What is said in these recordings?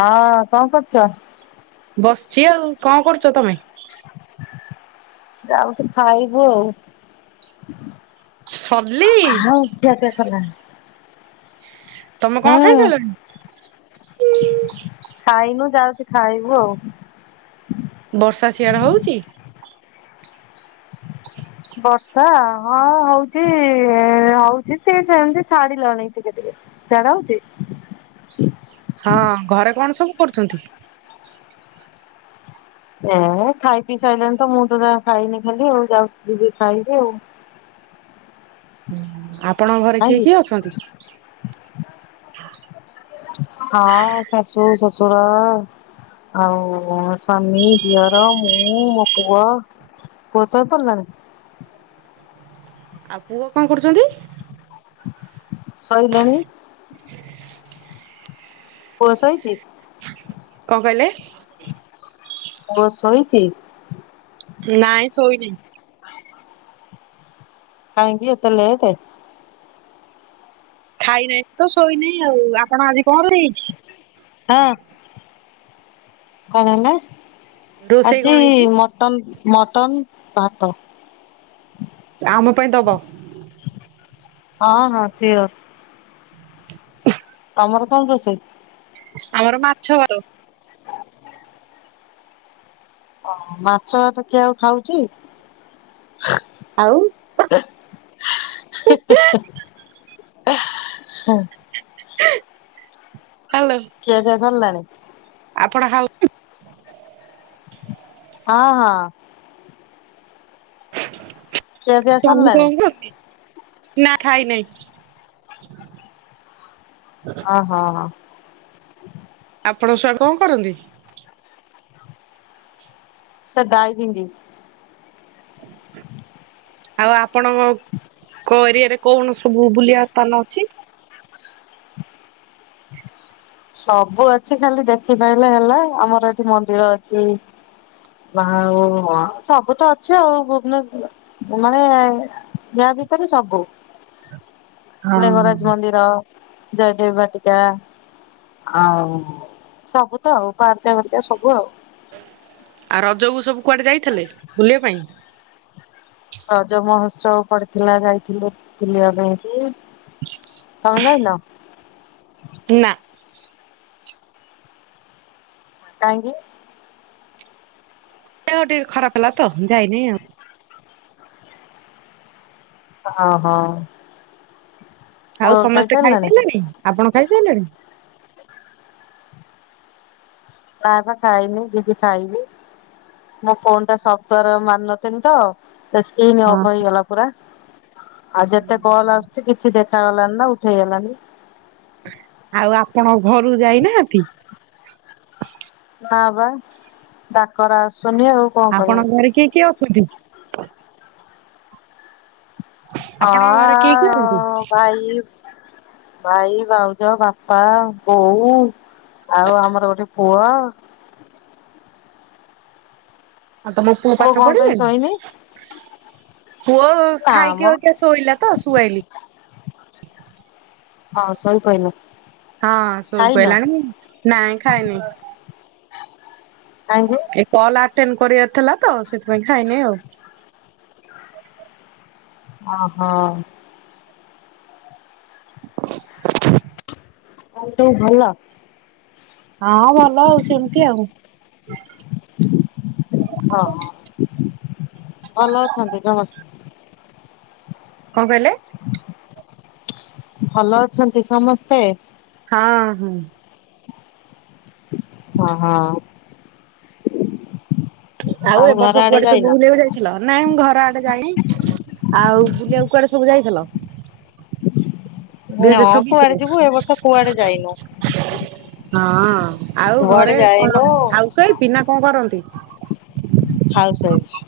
ହଁ କଣ କରୁଛ? ବସିଛି ଆଉ କଣ କରୁଛ ତମେ? ଯାଉଛି ଖାଇବୁ ସଲି ଆଉ [unintelligible] [unintelligible] ତମେ କଣ ହୁଁ ଖାଇ ସାଇଲଣି? ଖାଇନୁ ଯାଉଛି ଖାଇବୁ ଆଉ। ବର୍ଷା ସିଆଡେ ହଉଛି? ବର୍ଷା ହଁ ହଉଛି ଏ ହଉଛି ସେ ସେମତି ଛାଡି ଯାଉଛି ଟିକେ ଟିକେ। ସିଆଡେ ହଉଛି? ହଁ ଘରେ କଣ ସବୁ କରୁଛନ୍ତି? ଏ ଖାଇ ପିଇ ସାଇଲଣି ତ ମୁଁ ତ ଯା ଖାଇନି ଖାଲି ଆଉ ଯାଉ ଯିବି ଖାଇବି ଆଉ। [inaudible] ହୁଁ ଆପଣଙ୍କ ଘରେ କାଇଁ କିଏ କି? କିଏ ଅଛନ୍ତି? ହଁ ଶାଶୁ ଶ୍ୱଶୁର। ଆଉ ମୋ ସ୍ଵାମୀ ଦିଅର ମୁଁ ମୋ ପୁଅ। ପୁଅ ଶୋଇ ପଡ଼ିଲାନି? ଆଉ ପୁଅ କଣ କରୁଛନ୍ତି? ସଇଲାଣି। ପୁଅ ଶୋଇଛି? କଣ କହିଲେ? ପୁଅ ଶୋଇଛି? ନାଇଁ ଶୋଇନାହିଁ। କାହିଁକି ଏତେ ଲେଟ? ଖାଇନାହିଁ ତ ଶୋଇନେଇ ଆଉ ଆପଣ ଆଜି କଣରେ ହେଇଛି? ହଁ କଣ ହେଲା ରୋଷେଇ ଆଜି କଣ ହେଇଛି? ମ ଟନ୍ ମଟନ୍, ଭାତ। ଆମ ପାଇଁ ଦବ। ହଁ, ହଁ ସିଓର୍। ତୋମର କଣ ରୋଷେଇ? ଆମର ମାଛ। ଭାତ। ଓହୋ, ମାଛ ଭାତ କିଏ ଆଉ ଖାଉଚି? ଆଉ। [unintelligible] ହାଲୋ। ଖିଆପିଆ ସରଲାଣି? ଆପଣ ଆଉ ହଁ, ହଁ। ଖିଆ ପିଆ ତୋମେ ସରିଲାଣି ଖାଇଚ? ନା ଖାଇ ନାହିଁ। ଓହୋ, ହୋ। ଆପଣଙ୍କ [unintelligible] କଣ କରନ୍ତି? ସେ ଦାଇ ହିନ୍ଦି। [inaudible] ଆଉ ଆପଣଙ୍କ କୋଉ ଏରିଆ ରେ କଣ ସବୁ ବୁଲିବା ସ୍ଥାନ ଅଛି? ସବୁ ଅଛି ଖାଲି ଦେଖିପାଇଲେ ହେଲା। ଆମର ଏଠି ମନ୍ଦିର ଅଛି। ବାହା ଉ, ଅ, ସବୁ ତ ଅଛି ଆଉ ଭୁବନେଶ୍ୱର। ମାନେ ୟା ଭିତରେ ସବୁ। ହଁ ଲିଙ୍ଗରାଜ ମନ୍ଦିର, ଜୟଦେବ ବାଟିକା। ଆଉ ସବୁ ତ ଆଉ ପାର୍କ ହରିକା ସବୁ ଆଉ। ଆଉ ରଜକୁ ସବୁ କୁଆଡେ ଯାଇଥିଲେ ବୁଲିବା ପାଇଁ? ରଜ ମହୋତ୍ସବ ପଡିଥିଲା ଯାଇଥିଲେ ବୁଲିବା ପାଇଁ ସେଠି। ତୋମେ ଯାଇନ? ନା। କାହିଁକି? ଦେହ ଟିକେ ଖରାପ ହେଲା ତ ଯାଇନି ଆଉ। ତ ଅ, ହଁ। ଆଉ ସମସ୍ତେ ଖାଇସାରିଲାଣି? ଖାଇସାଇଲେଣି, ଆପଣ ଖାଇସାଇଲେଣି? ନା ପା ଖାଇନି, ଯିବି ଖାଇବି, ମୋ ଫୋନ୍ ଟା ସଫ୍ଟୱାର୍ ମାନ ଥିନି ତ, ଏ ସ୍କିନ୍ ହଁ ଅଫ୍ ହେଇଗଲା ପୁରା, ଆଉ ଯେତେ କଲ୍ ଆସ କିଛି ଦେଖାଗଲାନି ନା ଉଠେଇ ହେଲାନି। ଆଉ ଆପଣ ଘରକୁ ଯାଇନାହାନ୍ତି? ନା ବା ଡାକରା ଆସୁନି ଆଉ। କଣ କରିବୁ ଆପଣଙ୍କ ଘରେ କିଏ କିଏ ଅଛନ୍ତି? ଅ, ଆପଣଙ୍କ ଘରେ କିଏ କିଏ ଅଛନ୍ତି? ଭାଇ ଭାଇ, ଭାଉଜ, ବାପା, ବୋଉ ଆଉ ଆମର ଗୋଟେ ପୁଅ। ଆଉ ତୋମ ପୁଅ ପାଠ କଣ ପାଇଁ ପଢିଲାଣି? ଶୋଇନି ପୁଅ ନା ଖାଇକି ମ ଅବିକା ଶୋଇଲା ତ ଶୁଆଇଲି। ହଁ ଶୋଇ ପଇଲା। ହଁ ଶୁଇ ପଇଲାଣି ନାଇଁ ଖାଇନି। କାହିଁକି? ଏ କଲ୍ ଆଟେଣ୍ଡ କରିବାର ଥିଲା ତ ସେଥିପାଇଁ ଖାଇନି ଆଉ। ଓ ହୋ। ଆଉ ସବୁ ଭଲ? ହଁ ଭଲ ଆଉ ସେମିତି ଆଉ। ଓହୋ। ଭଲ ଅଛନ୍ତି ସମସ୍ତେ? କଣ କହିଲେ? ଭଲ ଅଛନ୍ତି ସମସ୍ତେ? ହଁ ହଁ। ହଁ ହଁ। ଆଉ ଏ ବର୍ଷ କୁଆଡେ ସବୁ ବୁଲିବାକୁ ଯାଇ ଥିଲ। ନାଇଁ ମୁଁ ଘର ଆଡେ ଯାଇନି। ଆଉ ବୁଲିବା କୁ କୁଆଡେ ସବୁ ଯାଇଥିଲ? ଦୁଇ ନା ହଜାର ଛବିସ୍ ରେ? କୁଆଡେ ଯିବୁ ଏ ବର୍ଷ କୁଆଡେ ଯାଇନୁ ହଁ। ଆଉ କୁଆଡେ ଘରେ ଯାଇନୁ କଣ? ହାଉସ୍ ୱାଇଫ୍ ନା କଣ କରନ୍ତି? Housewife.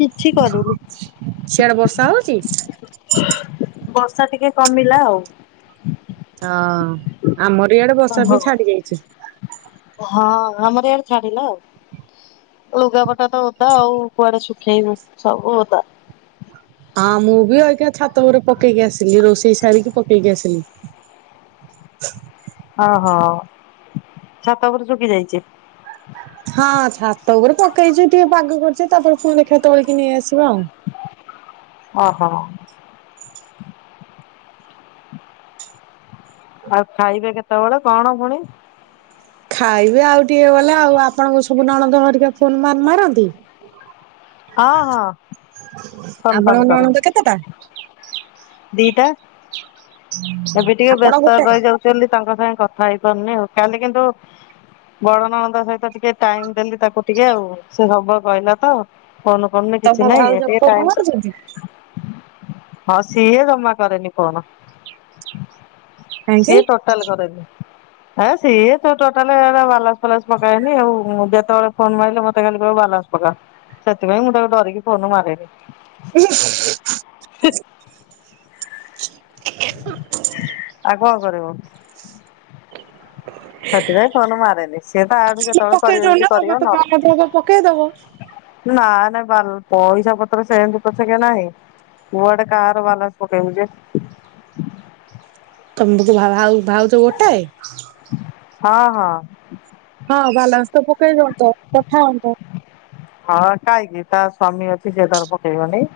କିଛି କରୁନି। ସିଆଡେ ବର୍ଷା ହେଉଛି? ବର୍ଷା ଟିକେ କମିଲା ଆଉ। ହଁ ଆମର ଇଆଡେ ବର୍ଷା ଓହୋ ବି ଛାଡି ଯାଇଛି। ହଁ ଆମର ଇଆଡେ ଛାଡିଲା ଆଉ। ଲୁଗାପଟା ତ ଓଦା ଆଉ କୁଆଡେ ଶୁଖେଇ ବୁ ସବୁ ଓଦା। ହଁ ମୁଁ ବି ଅଇକା ଛାତ ଉପରେ ପକେଇକି ଆସିଲି। ରୋଷେଇ ସାରିକି ପକେଇକି ଆସିଲି। ହ ହ। ଛାତ ଉପରୁ ଶୁଖି ଯାଇଛି। ହଁ ଛାତ ଉପରେ ପକେଇଛି ଟିକେ ପାଗ କରିଛି ତାପରେ ଫୁଣି ଦେଖା ତୋଳିକି ନେଇଆସିବା ଆଉ। ଓହୋ। ଆଉ ଖାଇବେ କେତେବେଳେ କଣ ଫୁଣି? ଖାଇବେ ଆଉ ଟିକେ ଗଲେ। ଆଉ ଆପଣଙ୍କୁ ସବୁ ନଣନ୍ଦ ହରିକା ଫୋନ୍ ମ ମାରନ୍ତି? ହଁ ହଁ ଫୋନ ଫାନ ଆପଣଙ୍କ କର। ନଣନ୍ଦ ତ କେତେଟା? ଦିଟା। ଏବେ ଟିକେ ଆପଣ ବ୍ୟସ୍ତ ରେ ଗୋଟାଏ। ରହି ଯାଉ ସେମତି ତାଙ୍କ ସାଙ୍ଗେ କଥା ହେଇପାରୁନି ଆଉ। କାଲି କିନ୍ତୁ ବଡ ନଣନ୍ଦ ସହିତ ଟିକେ ଟାଇମ୍ ଦେଲି, ତାକୁ ଟିକେ ଆଉ ସେ ସବୁ କହିଲା ତ। ଫୋନ୍ କରୁନି ତମ କିଛି ନାହିଁ ଭାଉଜ ଏମିତି ଏ ଫୋନ ଟାଇମ୍ ମାରୁଛନ୍ତି? ତ ହଁ ସିଏ ଜମା କରରେନି ଫୋନ୍। କାହିଁକି? ସିଏ ଟୋଟାଲେ କରେନି। ଆ ସିଏ ତ ଟୋଟାଲି ବାଲାନ୍ସ ଫାଲାସ ପକାଏନି ଆଉ ଯେତେବେଳେ ଫୋନ୍ ମାରିଲେ ମତେ ସେ ଖାଲି କହିବ ବାଲାନ୍ସ ପକା। ସେଥି ପାଇଁ ମୁଁ ତାଙ୍କୁ ଡରିକି ଫୋନ୍ ମରେନି। [inaudible] ଆଉ କଣ କରିବ? [inaudible] ସେଥିଲାଗି ଫୋନ୍ ମାରେନି। ସିଏ ତା ଆଡୁ ଖାଲି ଯେତେବେଳେ ପକେଇ କରିବ ଦଉନ ଯଦି ତମେ କରିବ ତ ନ ପାନଭୋଗ ପକେଇଦବ। ହେଲେ ନାଇଁ। ନା ନାଇଁ ବା ପଇସା ପତ୍ର ସେମିତି ପଛକେ ନାହିଁ କୁଆଡେ କାହାର ବାଲାନ୍ସ ପକେଇବୁ ଯେ। ତମେ ଟିକେ ଭା ଆ ଭାଉଜ ଗୋଟାଏ ହଁ ହଁ। ହଁ ବାଲାନ୍ସ ତ ପକେଇ ଦିଅନ୍ତ କଥା ହୁଅନ୍ତ। ହଁ କାହିଁକି ତା ସ୍ଵାମୀ ଅଛି ସେ ତାର ପକେଇବନି।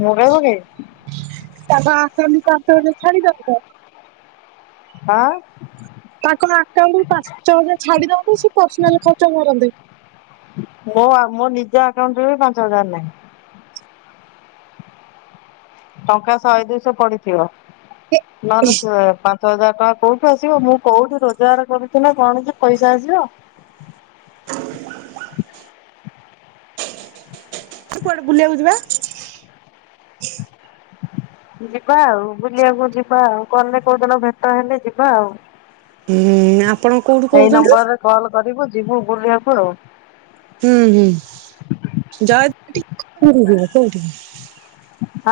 ମୁଁ କାଇଁ ପକେଇବି। [unintelligible] ଆ ତାଙ୍କ ଆକାଉଣ୍ଟରୁୁ ପାଞ୍ଚ ହଜାର ଛାଡିଦବୁ ସେ ପର୍ସନାଲି ଖର୍ଚ୍ଚ କରନ୍ତେ? ମୋ ମୋ ନିଜ ଆକାଉଣ୍ଟରେ ବି ପାଞ୍ଚ ହଜାର ନାହିଁ। ଟଙ୍କା ଶହେ ଦୁଇଶହ ପଡିଥିବ। ନହେଲେ ସେ ପାଞ୍ଚ ହଜାର ଟଙ୍କା କୋଉଠୁ ଆସିବ? ମୁଁ କୋଉଠି ରୋଜଗାର କରୁଚିନା କଣ ଯେ ପଇସା ଆସିବ? [inaudible] କୁଆଡେ ବୁଲିବାକୁ ଯିବା। ଯିବା ଆଉ ବୁଲିବାକୁ ଯିବା ଆଉ ଗଲେ କୋଉ ଦିନ ଭେଟ ହେଲେ ଯିବା ଆଉ। ହୁଁ ଆପଣ କୋଉଠୁ ଏଇ କହୁଛନ୍ତି ନମ୍ବରରେ କଲ କରିବୁ ଯିବୁ ବୁଲିବାକୁ ଆଉ। ହୁଁ ହୁଁ ଜୟଦେବ ଭାଟିକା କୋଉଠିକି ଯିବ କୋଉଠିକି।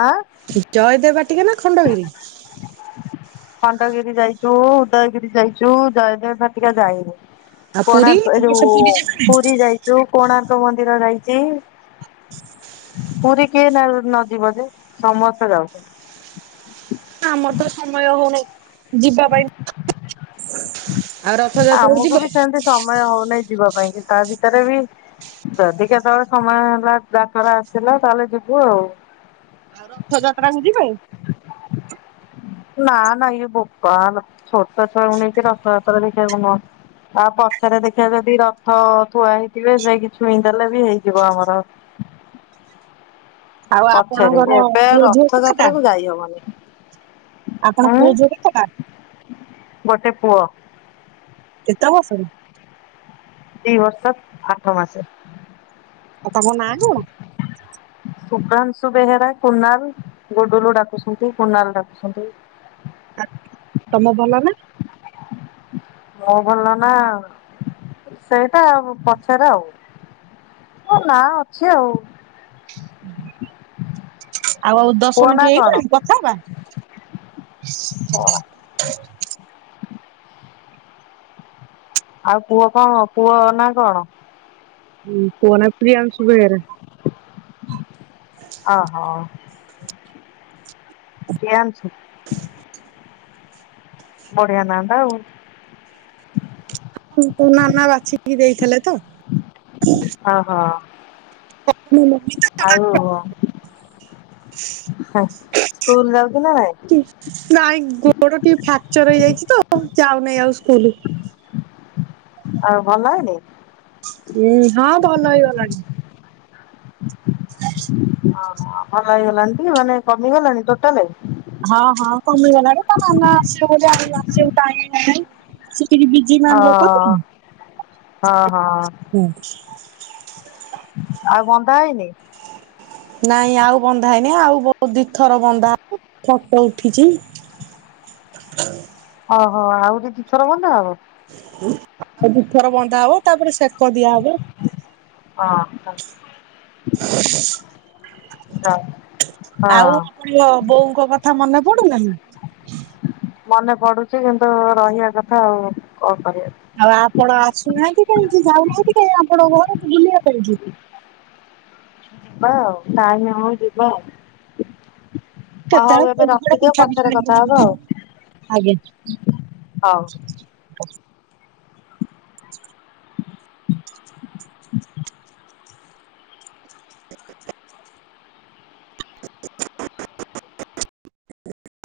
ଆଁ। ଜୟଦେବ ବାଟିକା ନା ଖଣ୍ଡଗିରି। ଖଣ୍ଡଗିରି ଯାଇଛୁ ଉଦୟଗିରି ଯାଇଛୁ ଜୟଦେବ ଭାଟିକା ଯାଇନୁ। ଆଉ ପୁରୀ କୋଣାର୍କ ଏ ବର୍ଷ ଯଉ ପୁରୀ ଯିବାନି ପୁରୀ ଯାଇଚୁ। ଯଉ କୋଣାର୍କ ମନ୍ଦିର ଯାଇଚି। ପୁରୀ କିଏ ନଯିବ ଯେ ସମସ୍ତେ ଯାଉଛନ୍ତି। ଆମର ତ ସମୟ ହଉନି ଯିବା ପାଇଁ। ଆଉ ରଥଯାତ୍ରାକୁ ଆମକୁ ଯିବେ ବି ସେମତି ସମୟ ହଉନାହିଁ ଯିବା ପାଇଁ କି ତା ଭିତରେ ବି ଯଦି କେତେବେଳେ ସମୟ ହେଲା ଡାକରା ଆସିଲା ତାହେଲେ ଯିବୁ ଆଉ। ଆଉ ରଥଯାତ୍ରା କୁ ଯିବେ। ନା ନା ଇଏ ବୋପାଲୋ ଛୋଟା ଛୁଆ କୁ ନେଇ କି ରଥଯାତ୍ରା ଦେଖିବାକୁ ନୁହଁ। ଆଉ ପଛରେ ଦେଖିବା ଯଦି ରଥ ଥୁଆ ହେଇଥିବେ ଯାଇଁ କି ଛୁଇଁଦଲେ ବି ହେଇଯିବ ଆମର। ଆଉ ପଛରେ ଆପଣଙ୍କର ଏବେ ପୁଅ ଝିଅ କେତେଟା ରଥଯାତ୍ରା କୁ ଯାଇହବନି। ଆପଣ ପୁଅ ଝୁଅ କେତେଟା? ଗୋଟେ ପୁଅ। କେତେ ବର୍ଷ ରେ। ଦି ବର୍ଷ ଆଠ ମାସେ। ଆଉ ତାଙ୍କ ନାଁ କଣ। ହୁ [inaudible] ସୁଭ୍ରାଂଶୁ ବେହେରା କୁନାଲ ଗୁଡୁଲୁ ଡାକୁଛନ୍ତି କୁନାଲ ଡାକୁଛନ୍ତି। ତମ ଭଲ ନା। ମୋ ଭଲ ନା ସେଇଟା ଆଉ ପଛରେ ଆଉ। ମୋ ନା ଅଛି ଆଉ। ଆଉ ଆଉ ଦଶ ପୁଅ ନା ମିନିଟ କଣ? ହେଇଗଲାଣି କଥା ହବା। [inaudible] ଶଳା ଆଉ ପୁଅ କଣ ପୁଅ ନା କଣ। ହୁଁ ପୁଅ ନାଁ ପ୍ରିୟଂଶୁ ବେହେରା। [inaudible] ଅ ହ। ପ୍ରିଆନ୍ସୁ। ବଢିଆ ନାଁ ଟା ଆଉ। କୁନାନା ବାଛିକି ଦେଇଥିଲେ ତ? ଅ ହ। [unintelligible] ସ୍କୁଲ ଯାଉ ଚି ନା ନାଇଁ। ନାଇଁ ଗୋଡ ଟିକେ ଫ୍ରାକ୍ଚର ହେଇଯାଇଛି ତ ଯାଉନି ଆଉ ସ୍କୁଲ। ଆଉ ଭଲ ହେଇନି। ଉଁ ହଁ ଭଲ ହେଇଗଲାଣି। ଅ ହ ଭଲ ହେଇଗଲାଣି ଟି ମାନେ କମିଗଲାଣି ଟୋଟାଲେ। ହଁ ହଁ କମିଗଲାଣି ତା ନନା ଆସିବ ବୋଲି ଆଉ ଆସିବାକୁ ଟାଇମ୍ ନାହିଁ ସେ ଟିକେ ବିଜି। ବିଜି ଓ ମ୍ୟାନ ଲୋକ ତ ହଁ ହଁ ହୁଁ। ଆଉ ବନ୍ଧା ହେଇନି। ନାଇଁ ଆଉ ବନ୍ଧା ହେଇନି ଆଉ ବହୁତ ଦୀଥର ବନ୍ଧା ଫଟ ଉଠିଛି। [inaudible] ଅ ହ ଆଉ ରି ଦିଥର ବନ୍ଧା ହବ। ଆଉ ଦିଥର ବନ୍ଧା ହବ ତାପରେ ସେକ ଦିଆ ହବ। ଅ ହ। ଆଉ ହଁ ହଁ [unintelligible] ବୋଉଙ୍କ କଥା ମନେ ପଡୁ ନାହିଁ? ମନେ ପଡୁଛି କିନ୍ତୁ ରହିବା କଥା ଆଉ। କଁ କରିବା? ଆଉ ଆପଣ ଆସୁନାହିଁ କାହିଁକି ଯାଉ ନାହାଁନ୍ତି କାଇଁ ଆପଣ ଘରକୁ ବୁଲିବା ପାଇଁକି? ହଁ ଟାଇମ୍ ହଉ ଯିବା। ଅ ହଉ କେତେବେଳେ ଏବେ ପୋଡ ଫୋଡ ରଖିଦିଅ ପିଠା ପିଠା ପଛରେ କଥା ନେଇକି ହବା ଯିବେ ଆଉ। ଆଜ୍ଞା। ହଉ। [inaudible]